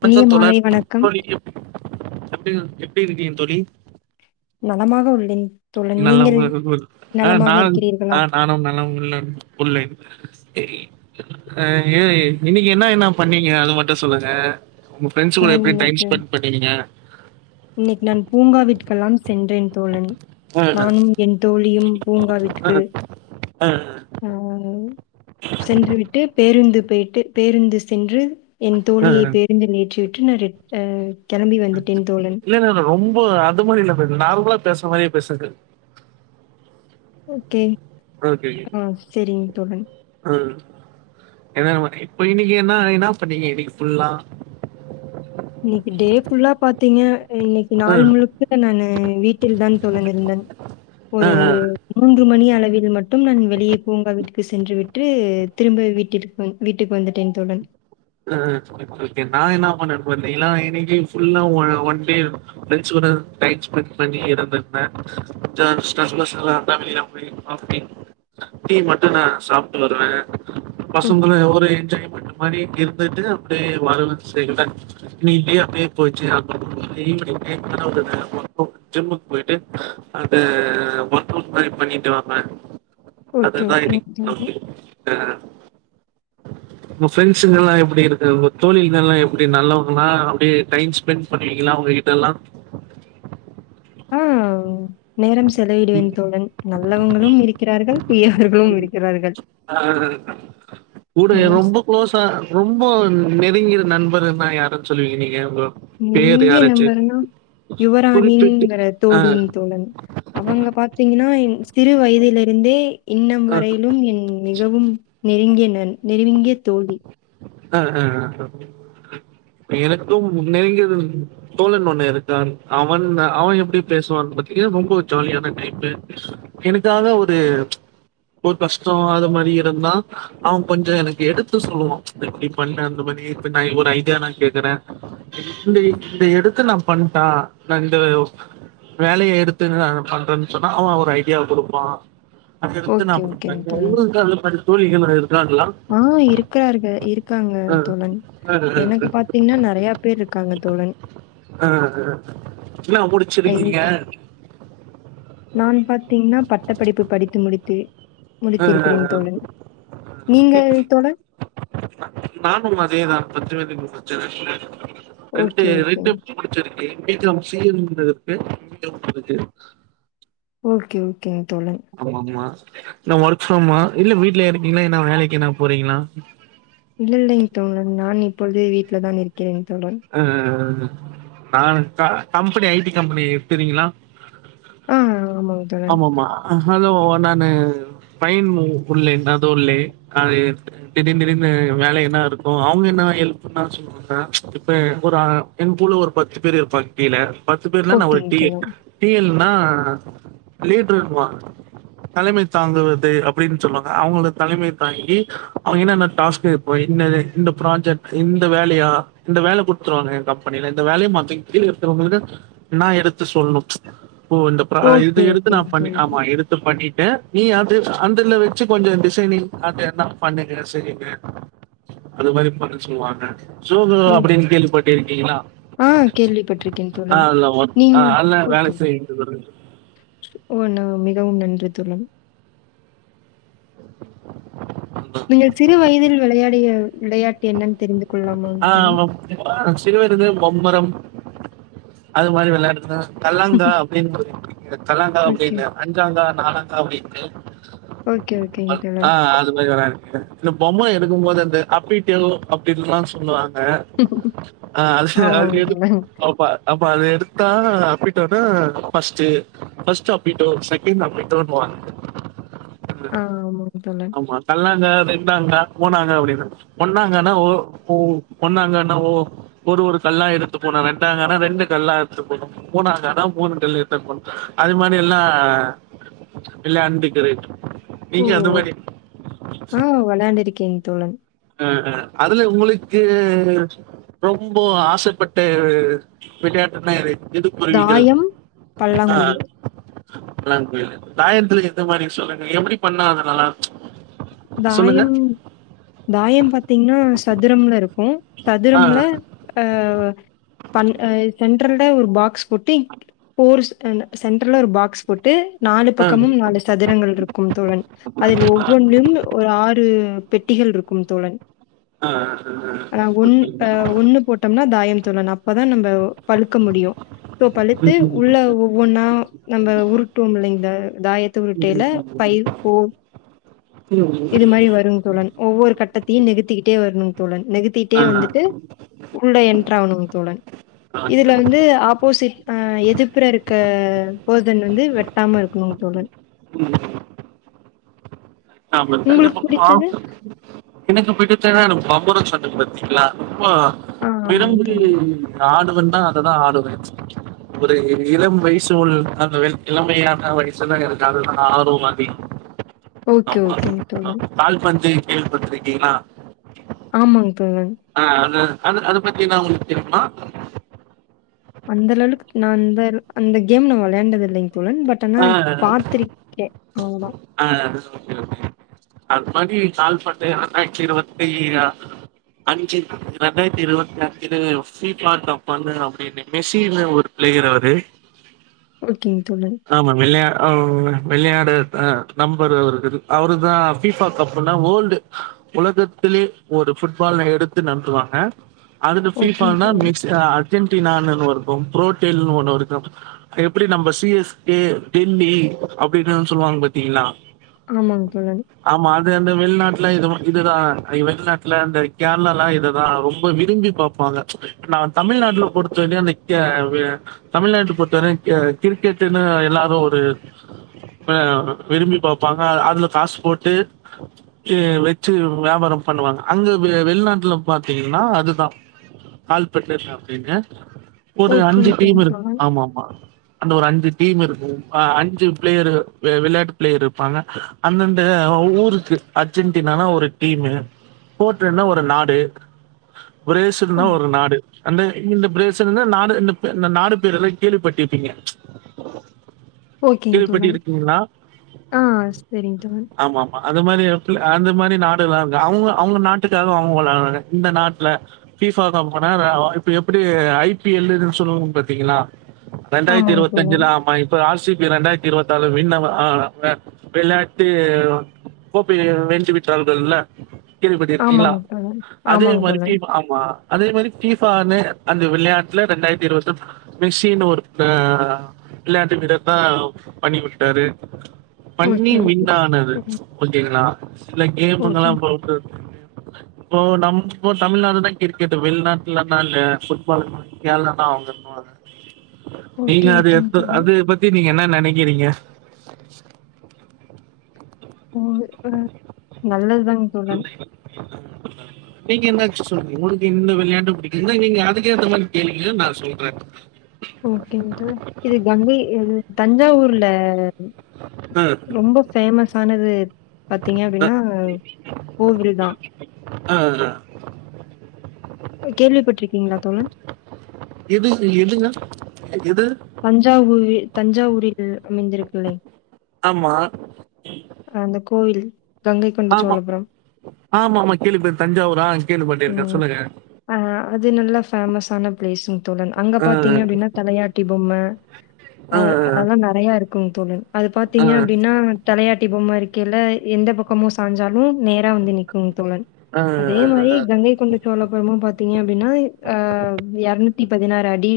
கொஞ்சோ இனிய தொல மாலை வணக்கம். தோழிப் எப்டி இருக் எப்டி இருக்கீங்க தோழி நலமாக உள்ளேன் தோழன். நலம் நீங்கள் [unintelligible] ஆஹ் நலமாக நான் இருக்கிறீர்களா? ஆஹ் நானும் நலம் உள்ளன் உள்ளேன் அஹ் இது இன்னைக்கு என்ன என்ன பண்ணீங்க அது மட்டும் சொல்லுங்க உங்க ஃப்ரெண்ட்ஸ் கூட நான் எப்டி டைம் இன்னைக்கு, ஸ்பெண்ட் பண்ணீங்க இன்னைக்கு நான் பூங்கா வீட்கெல்லாம் சென்றேன் தோழன் அ நானும் என் தோழியும் பூங்கா அ வீட்டுக்கு அ அ ஆஹ் சென்றுவிட்டு பேருந்து பெயிட்டு பேருந்து சென்று என் தோழியை அ பேருந்தில் ஏற்றி விட் சின்னரிட் ஆ கெளம்பி வந்துட்டேன் தோழன் இப்போ அது மாரி இல்ல ப்ரதர் நார்மலா பேசுற மாரியே பேசுங்க ஓகே ஓகே ஓகே ஆஹ் செரிங் தோழன் ஏனா நமக் இப்ப இன்னிக்கு என்னா என்னா பண்ணீங்க இன்னிக்கு ஃபுல்லா இன்னிக்கு டே ஃபுல்லா பாத் தீங்க இன்னிக்கு நாள் ம் முழுக்க நானு வீட்டில் தான் தோழன் இருந்தன் அ ஒரு அ மூன்று மணி அளவில் மட்டும் நான் வெளியே பூங்கா வீட்டுக்கு சென்று விட்டு திரும்ப வீட்டிற்க்கு வீட்டுக்கு வந்துட்டேன் தோழன் ஆஹ் ஓகே ஓகே நா என்னா பண்ணிர்ப்பே [unintelligible] இன்னிக்கு ஃபுல்லா வொ ஒன் டே ஃபிரண்ட்ஸ்களோட டைம் ஸ்பெண்ட் பண்ணி இருந்திருப்பே [inaudible] டீ மட்டு நா சாப்ட்டு வருவே ம். பசங்களு எவ்ளோ தா [unintelligible] மணிக்கு இல்ல எப்டி தா இப்டி [inaudible] நீங்கி அப்டியே போச்சி [inaudible] ஜிம்முக் போய்ட்டு அப்டியே ஒர்க்கவுட் மாரி பண்ணிட்டு வாங்க அது ஓகே, தா ஓகேங்க இன்னிக் தோழன். [unintelligible] ஆஹ் உங்க ஃபிரண்ட்ஸுகெல்லா எப் எப்டி இருக்கு உங்க தோழிகளெல்லா எப்டி நல்லவங்களா அப்டியே டைம் ஸ்பெண்ட் பண்ணுவீங்களா அவங்ககிட்டலா ஆ நேரம் ஸ் செலவிடுவேன் தோழன் நல்லவங்களு இருக்கிறார்கள் தீயவர்களும் ம் இருக்கிறார்கள். ஆ கூட ம். ரொம்ப க்ளோஸா ரொம்ப நெருங்கின நண்பருனா யாருன் சொல்லுவீங்க நீங்க உங்க பேர் நெருங்கிய யாராச்சு நண்பருனா குறிப்பிட்டு? யுவராானிங்கற அ, தோழி தோழன் அவங்க பாத் தீங்கன்னா என் சிறு வயதில் இருந்தே இன்னும் அ, வரையிலும் என் மிகவும் நெருங்கிய நண் பன் நெருங்கிய தோழி ஆஹ் ஆஹ் எனக்கும் நெருங்கிய தோழன் ஒன்னு இருக்கான் அவன் அவே எப்டி பேசுவான் பாத்தீங்கனா ரொம்ப ஜாலியான டைப்பு எனக்காக ஒரு ஒரு கஷ்டோ அது மாரி இருந்தா அவ கொஞ்சோ எனக்கு எடுத்து சொல்லுவா இத இப்டி பண்ணு அந்த மாரி இப்ப நா ஒரு ஐடியா நா கேக்கறே இந்த எடு இந்த எடுத்து நா பண்ட்டா நா இந்த வேலைய எடுத்து நா பண்றன் சொன்னா அவ ஒரு ஐடியா குடுப்பா அதுக்கடுத்து நா ஓகே, [unintelligible] தோழிகள் ஏது ஆஹ் இருக்கறார்க இருக்காங்க அஹ் தோழன் அஹ் எனக்கு பாத்தீங்ன்னா நெறையா பேர்ருக்காங்க தோழன் ஆஹ் அஹ் [unintelligible] ல்லா ஐ முடிச்சிருக்கீங்க பாத்தீங்கனா பட்ட படிப்பு படித்து முடித்து முடித்திருக்கிறேன் அஹ் தோழன் நீங்க தோழன் [unintelligible] ரெண்டு ஓகே, ரெண்டு ஓகேங்க. முடிச்சிரு கே பி காம் சி ஏ [unintelligible] ஓகே ஓ ஓகேங் தோழன் ஆமாமா. என்ன ஒர்க் ஃப்ரமா இல்ல வீட்லயே இருக்கீங்களா என்னா வேலைக்கு என்னா போறீங்களா இல்ல இல்லைங் தோழர் நான் இப்பொழுது வீட்ல தான் இருக்கிறேன் தோழன். அ அ அ நானு அ கம்பெனி ஐ டி கம்பெனி தெரியுங்களா அ ஆமாங்க தோழன் அ ஹலோ நானு பைன் உள்ளேன் அது உள்ளேன் அது திடீர் திடீர்னு வேல என்ன இருக்கும் அவுங்க என்ன ஹெல்ப் பண்ண சொல்லுவாங்க இப்ப ஒரு அ என் கூல ஒரு பத்து பேர் இருப்பாங்க கீழ பத்து பேர்ல ஒரு ஓகேங்க டி தோழன். டி எல் ன்னா லீடருன் வாங்க தலைமை தாங்குவது அப்புடின்னு சொல்லுவாங்க அவுங்களோட தலைமை தாங்கி அவுங்க என்னன்ன டாஸ்க இப்ப இந்த ப்ராஜெக்ட் இந்த வேலையா இந்த வேல குடுத்துருவாங்க ஏ கம்பெனியில இந்த வேலய மாத்த கீழ இருக்கறவங்களுக்கு நா எடுத்து சொல்ணு ஓ இந்த ப்ரா ஓகே, இது எடுத்து நா ஓகேங்க பண்ணி தோழன். ஆமா எடுத்து பண்ணி [unintelligible] நீ அது அந்ததுல வச்சு கொஞ்சோ டிசைனிங் அத என்னா பண்ணுங்க செய்யுங்க அது மாதிரி பண்ண சொல்லுவாங்க சோ ஓ! அப்டினு கேள்விப்பட்டு இருக்கீங்களா ஆ கேள்விப்பட்டிருக்கேன் ஆ தோழன். அல்ல ஒ ஆ நீங் அல்ல வேல ஓகே. செய் [unintelligible] ஓ நா மிகவும் நன்றி தோழன் அதான். நீங்கள் சிறு வயதில் விளையாடிய விளையாட்டு என்னன் ஆ சில பேரு இது பொம்பரம் அது மாரி வெளையாட்டுதா கல்லாங்கா அப்டின்னு ஒரு கல்லாங்கா ஓகே. அப்டின்னு அஞ்சாங்கா நாளந்தா அப்டின்டு ஓகே, ஓகேங்க ஆ தோழன். அது மாரி வராது இந்த பொம்ம எடுக்கும்போது அந்த அப்ன்ட்டு எதோ அப் ன்லா சொல்லுவாங்க ஆ அ அது அது ஆமாங்க எது தோழன். அப்ப ஆ இப்போ அத எடுத்தா அப்பிட்டோனா ஃபர்ஸ்ட்டு பர்ஸ்ட் அப்பிட்டோ செகண்ட் அப்பிட்டோன்னுவாங்க ஆ ஆமாங் ஆமா கல்லாங்கா ரெண்டாங்கா மூணாங்கா அப்டின்னு ஒன்னாங்கன்னா ஓ ஓ ஒன்னாங்கான்னா ஓ ஒரு ஒரு கல்லா எடுத்து போனு ரெண்டாங்கன்னா ரெண்டு கல்லா எடுத்துட்டு போனு மூணாங்கானா மூணு மூணு கல்ல எடுத்தெடுத்து போடனு அது மாரி எல்லா விளையாண்டுக்குறே ஓ! நீங்க அந்த மாரி ஆ வெளாயாண்டு இருக்கே நீ தோழன் அ அ அதுல உங்களுக்கு ரொம்போ ஆசைப்பட்ட விளையாட்டுனா எது எது குருவிகள்? தாயம் பல்லாங்குழி பல்லாங் குழில தாயத்துல எந்த மாரி சொல்லுங்க எப்டி பண்ணா அது நல்லாருக்கு தாயம் தாயம் பாத்தீங்னா சதுரம்ல இருக் ஆ. சதுரம்ல ஆ பன் ஆ சென்ட்ரல் ல ஒரு பாக்ஸ் பொட்டி போர் அ சென்ட்ரல்ல ஒரு பாக்ஸ் போட்டு நாலு பக்கமும் ஆ. நாலு சதுரங்கள் இருக்கு தோழன் அதில் ஒவ்வொன்னும் ஆறு பெட்டிகள் இருக்கும் தோழன் ஆ ஆ ஆ ஆஹ் ஒன் ஓகே ம் ஆஹ் ஒண்ணு போட்டம்னா தாயம் தெர்லனா அப்பதா நம்ப பழுக்க முடியு சோ ம் பழுத்து ம் ம் உள்ள ஒவ்வொன்னா நம்ம உருட்டுவோம் இல்லைங்ளா தாயத்த உருட்டையில ஃபைவ் ஃபோர் இது மாரி வரும் தோழன் ஒவ்வொரு கட்டத்தையு நெகுத்திக்கிட்டே வரணு தோழன் நகுத்திட்டே ஆ வந்துட்டு உள்ள எண்ட்ரு ஆவணுங்க தோழன் ஓகே இதுல வந்து ஆப்போசிட் ஆ எதிர்ப்புற இருக்க போதன் வந்து வெட்டாம இருக்கணுங் தோழன் [unintelligible] உங்களுக்கு ஆ பிடிச்சது? எனக்கு போய்ட்டு [unintelligible] பம்பரொ சொன்ன பாத்தீங்களா ஆமா ஆ ஆமாங்க விரும்பி தோழன். ஆடு வந்தா அததா ஆடுவ ஒரு இளம் வயசு உள் அந்த வெள் இளமையான வயசுதா இருக்காதுனா ஆர்வம் அதிகம் ஓகே ஓகேங் தோழன் கேள்விப்பட்ருக்கீங்ளா ஆமாங் ஆஹ் அத அது அத பத்தில்லா உங்களுக்கு தெரியுமா அந்த லெவலுக்கு நா அந்த அந்த கேம் நா வெளாண்டதில்லைங் தோழன் பட் ஆனா ஆ பாத்ருக்கே அவ்ளோதா ஆ ஓகே ஓகே அது மாரி கால்பந்து ரெண்டாயிரத்தி இருவத்தி அ அஞ்சி ரெண்டாயிரத்தி இருவத்தி அஞ்சில ஃபிஃபா கப்புனு அப்டின்னு மெஸின்னு ஒரு ப்ளேயரு அவரு ஓகேங்க தோழன். ஆமா வெளையா [unintelligible] வெளையாடு அ நம்பரு [unintelligible] அவருதா ஃபிஃபா கப்புன்னா வோல்டு உலகத்திலே ஒரு ஃபுட்பால் எடுத்து நடத்துவாங்க அதுகு ஃபீஃபா ஓகேங்க னா தோழன். மெக்ஸ் அ அர்ஜென்டீனான்னு [unintelligible] அப்றோ ப்ரோடேல்னு ஒண்ணு இருக்கு எப்டி நம்ம சி எஸ் ஏ டெல்லி அப்டினு சொல்லுவாங்க பாத்தீங்களா ஆமாங் தோழன் வந்து அந்த வெளிநாட்ல இதுவு இதுதா ஐயோ வெளிநாட்ல அந்த கேரளால இதுதா ரொம்ப விரும்பி பாப்பாங்க நா தமிழ்நாட்ல பொறுத்த வர்லையு அந்த கே வெ தமிழ்நாட்டு பொறுத்தவரையு ஆ கிரிக்கெட் ட்டுன்னு எல்லாரு ஒரு ஆ விரும்பி பாப்பாங்க அ அதுல காசு போட்டு ஆ வெச்சி வியாபாரம் பண்ணுவாங்க அங்க வெ வெளிநாட்ல பாத்தீங்கன்னா அதுதா கால்பட்லர் அப்டின்னு போட்டு ஓகே, அஞ்சு டீம் ஓகேங்க இருக் தோழன். ஆமா ஆமா அந்த ஒரு அஞ்சு டீம் இருக்கு அ அஞ்சு பிளேயர் விளையாட்டு பிளேயர் இருப்பாங்க அந்தந்த ஊருக்கு அர்ஜென்டினானா ஒரு டீமு போர்டன்னா ஒரு நாடு ஆ பிரேசில்னா ஒரு நாடு அந்த இந்த பிரேசில்னா நாடு இந்த பெ இந்த நாடு பேர்ல்லா கேள்விப்பட்டிருப்பீங்க ச் ஓகேங்க கேள்விப்பட்டி தோழன். இருக்கீங்ளா ஆ சரிங்க தோழன். ஆமாமா அது மாரி எடத்துல அந்த இம் மாரி நாடெல்லா இருக்கு அவுங்க அவுங்க நாட்டுக்காக அவுங்க வெளாடுறாங்க இந்த நாட்ல ஃபீஸ் வாங்காம போனா நேஆவு இப்ப எப்டி ஐ பி எல் னு சொல்லுவாங்க பாத்தீங்கன்னா ரெண்டாயிரத்து ஆமாங்க இருவ தோழன். தெஞ்சிலாமா இப்ப ஆசிப் இரண்டாயிரத்தி இருவத் ஆலு வின் அவ அ வெளாட்டு கோப்பை வென்றுவிட்டார்கள்ல கேள்வி பட்டிருக்கீங்ளா ஆமாங்க தோழன். அதே ஆமாங்க மாரி தோழன். டீம் ஆமா அதே மாரி பிசானு அந்த விளையாட்டுல ரெண்டாயிரத்தி இருபது மெஸின்னு ஒருத விளையாட்டு வீரர் தா பண்ணி குடுத்தாரு பண்ணி ஓகே, ஓகே. விண்ணாணரு சரிங்க. ச்சு ஓகேங்களா சில கேமுங்கலா [unintelligible] ஓகேங்க. இப்போ நம்ம தமிழ்நாடுதா கிரிக்கெட் வெளிநாட்டுல அந்த புட்பால் மாரி கேம்தா அவங்க இன்னுவாங்க ஓகே ஓகேங் ப்பு அது பத்தி நீங்க என்ன நெனக்கிறீங்க [unintelligible] நல்லதுதாங் [unintelligible] நீங்க என்னாச்சு சொல்லுங்க உங்களுக்கு இந்த விளையாட்டு பிடிக்கு இருந்தா நீங்க அதுக்கேந்த மாரி கேளுங்கன்னு நா சொல்றே ஓகேங்க தோழர் இது கங்கை இ தஞ்சாவூர்ல அ, ரொம்ப ஃபெமஸ் ஆனது பாத்தீங்க அப்படின்னா கோவில் தா அ, அ. கேள்விப்பட்டிருக்கீங்களா தோழன் எது எதுங்க? எது? தஞ்சாவூரி தஞ்சாவூர் ல் அமைந்திருக்குலைங் கொண்ட ஆம்மா சோழபுரம் ஆம்மா மா கேள்விப்பட் தஞ்சாவூர் ஆ கே ஒ ஆஹ் அது நல்ல ஃபேமஸான பிளேஸ்ங் தோழன் அங்க அ, பாத்தீங்க அப்டின்னா தலையாட்டி பொம்மை அ, அ, அது அதெல்லா நறைய இருக் கும் தோழன் அது அ, பாத்தீங்க அப்டின்னா தலையாட் டி பொம்ம இருக்கேல்ல எந்த பக்கமும் சாஞ்சாலு நேரா வந்து நிக்கு தோழன் அ, அதே மாரி அ, கங்கைக் கொண்ட சோழபுரமு பாத்தீங்க அப்டின்னா ஆஹ் எரநூத்திப் பதினாறு அடி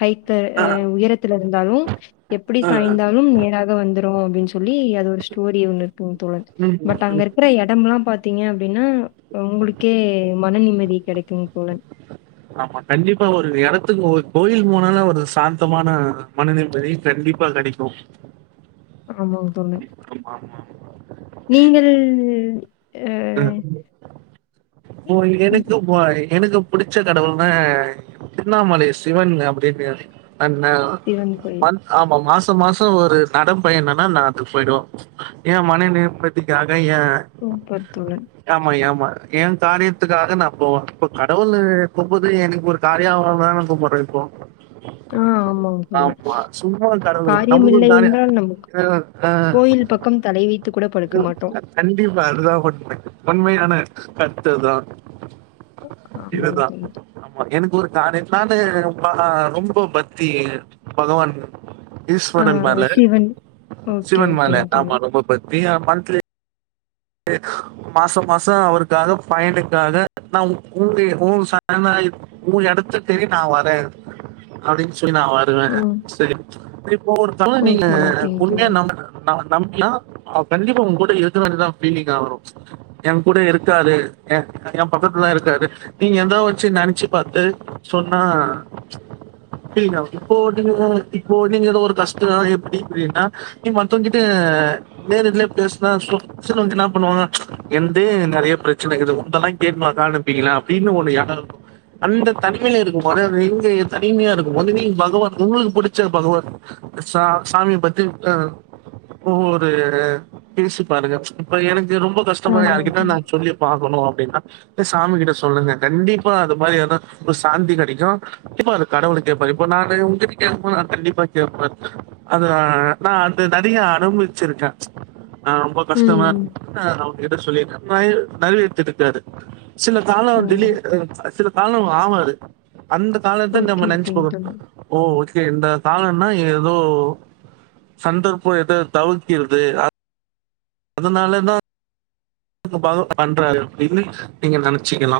ஹைட்டு அ, அ, அஹ் உயரத்துல இருந்தாலும் எப்பிடி ஆ. சாய்ந்தாலும் நேராக வந்து வரு அப்டின் சொல் ல்லி அது ஒரு ஸ்டோரி ஒன்னு இருக்குங் தோழர் ம், பட் அங்க ம். இருக்கிற எடம்லா பாத் பாத்தீங்க அப்டின்னா இப்ப உங்ளுக்கே மன நிம்மதி கெடைக்குங் தோழன் ஆம்மா கண்டிப்பா ஒரு எடத்துக்கு ஒரு கோயில் போனால ஒரு சாந்தமான மனநிம்மதி கண்டிப்பா கெடைக்கு ஆமாங்க தோழன் ஆம்மா ம்மா நீங்கள் அ உஹ் போ ஏதுக்கு போய் எனக்கு புடிச்ச கடவுள் னா ஆஹ் திருவ்ண்ணாமலை சிவன் அப்டின்னு அண்ண சிவன் கோயில் மந்த் ஆம்மா மாஸ் பத்து மாச ஒரு நடம் பயணன்னா நாங்கப் போயிடுவோ ஏ மனைவி பத்தி கா கயே சூப்பர் தோழன் ஆம்மா ய ம ஏன் காரியத்துக்காக நா போவே இப்போ கடவுளு கும்பது எனக்கு ஒரு காரியாவாரமே கும்பிற இப்போ ஆ ஆமாங்க தோழன் ஆம்மா சும்மா கடவுள காரியம் நம்முளுக்கு ஒரு இல்லை காரியா என்றால் நமக்கு அஹ் ஆஹ் கோயில் பக்கம் தலை வைத்து கூட படுக்க மாட்டோம் கண்டிப்பா அதுதா ஒண்மை உண்மையான அத் ட்டுதா ஆமாங்க இதுதா தோழன் ஆம்மா எனக்கு ஒரு கரியந்தா வந்து ரொம்ப ஆஹ் ரொம்போ பத்தி பகவான் ஆ ஈஸ்வரன் மேல சிவன் ஓகே சிவன் மேல ஓகேங்க ஆம்மா தோழன் ரொம்ப பத் வீஹா மந்த்லி மாச மாசம் அவருக்காக பயனுக்காக நா உங் உ ஊன் சன்னாய் உன் எடத்து தேடி நா வரே அப்டின்னு சொ நா வருவே ம் செரி இப்ப ஒருத்தவ நீங்க ஓகே ஓகேங்க உண்மையா தோழன் நம்பற நா நம் நா அவ கண்டிப்பா உங்க கூட இருதுக்க வேண்டிதா பீலிங்காகு என் கூட இருக்காரு என் ஏ பக்கத்துல தா இருக்காரு நீங்க எதாவது வச்சு நினைச்சு பாத்து சொன்னா [unintelligible] இப்போ நீ இப்போ நீங்க ஒரு கஷ்டம் எப்படிப்படின்னா நீ மத்தவங்கட்டு நேரடலே பேசினா சூப் பிரச்னை வஞ்சு என்ன பண்ணுவாங்கனா எந்தே நெறைய பிரச்சனைக்குது உந்தெல்லா கேட் காணப்பீங்களன் அப்படின்னு ஒண்ணு யானம்க்கும் அந்த தனிமையில இருக்கு எங்க தனிமையா இருக்கு வந்து நீ பகவான் உங்களுக்கு புடிச்ச பகவான் ச சாமிய பத்தி ஆஹ் ஒவ்வொரு பேசி பாருங்க இப்ப எனக்கு து ரொம்ப கஷ்டமா ஆமாங்க யார்கிட்ட நா தோழன் சொல்லி பாக்கணு அப்டின்னா சாமி கிட்ட சொல்லுங்க கண்டிப்பா அது மாரி ஏதுனா ஒரு சாந்தி கிடைக்கும் இப்ப அது கடவுள் கேட்பார் இப்ப நா உங்கிட்ட கேடது நா கண்டிப்பா கேட்ப அது நா அது நெறைய அனுபச்சிருக்கே ஆஹ்ம் [unintelligible] ம் அவங்ககிட்ட சொல்லிறே [unintelligible] நெறவேத்தி இருக்காரு சில தான ம் ஆ திலீ அஹ் சில தான மாமாது அந்த காலர் தா ஓகே, நம்ம நென்ச் ஓகேங்க தோழா. [inaudible] ஓ ஓக் து இந்த காலன்னா எதோ சந்தர்ப்போ எதோ தவிக்கிறது அ அதனாலேதா [inaudible] பண்றாரு அப்படின்னு நீங்க நெனைச்சிக்கலா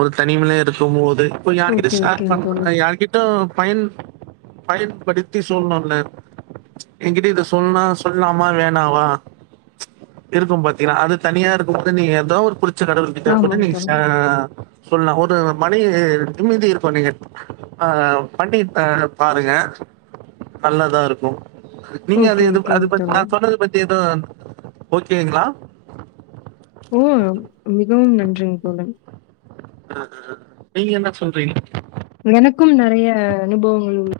ஒரு தனிமலே இருக்கும்போது இப்ப ஓகே, யார்கிட்டயு ஷேர் ஓகேங்க தோழா. பண்ணா யார்கிட்டு பைன் பையன்படுத்தி சொல்லணுல்ல எங்கிட்ட இத சொல்னா சொல்லாமா வேணாவா இருக்கும் பாத்தீங்களா அது தனியா இருக்கும் போது நீங்க எதா ஒரு புடிச் ச்ச கடவுள் கிட்ட போய்ட்டு ஆமாங்க நீங்க ஷே தோழா. சொல்லா ஒரு மணி நிம்மிதி இருக்கு நீங்கட் ஆஹ் பண்ணிப் அ பாருங்க நல்லாதா இருக்கு நீங்க அது ஓகே, எதுப் அது ஓகேங்க பத்தி தோழா. ந சொன்னது பத்தி எதூ ஓகேங்களா ஊ அம் மிகவும் நன்றிங் தோழன் நீங்க என்னா சொல்றீங் எனக்கும் நெறைய அனுபவங்கள் உள்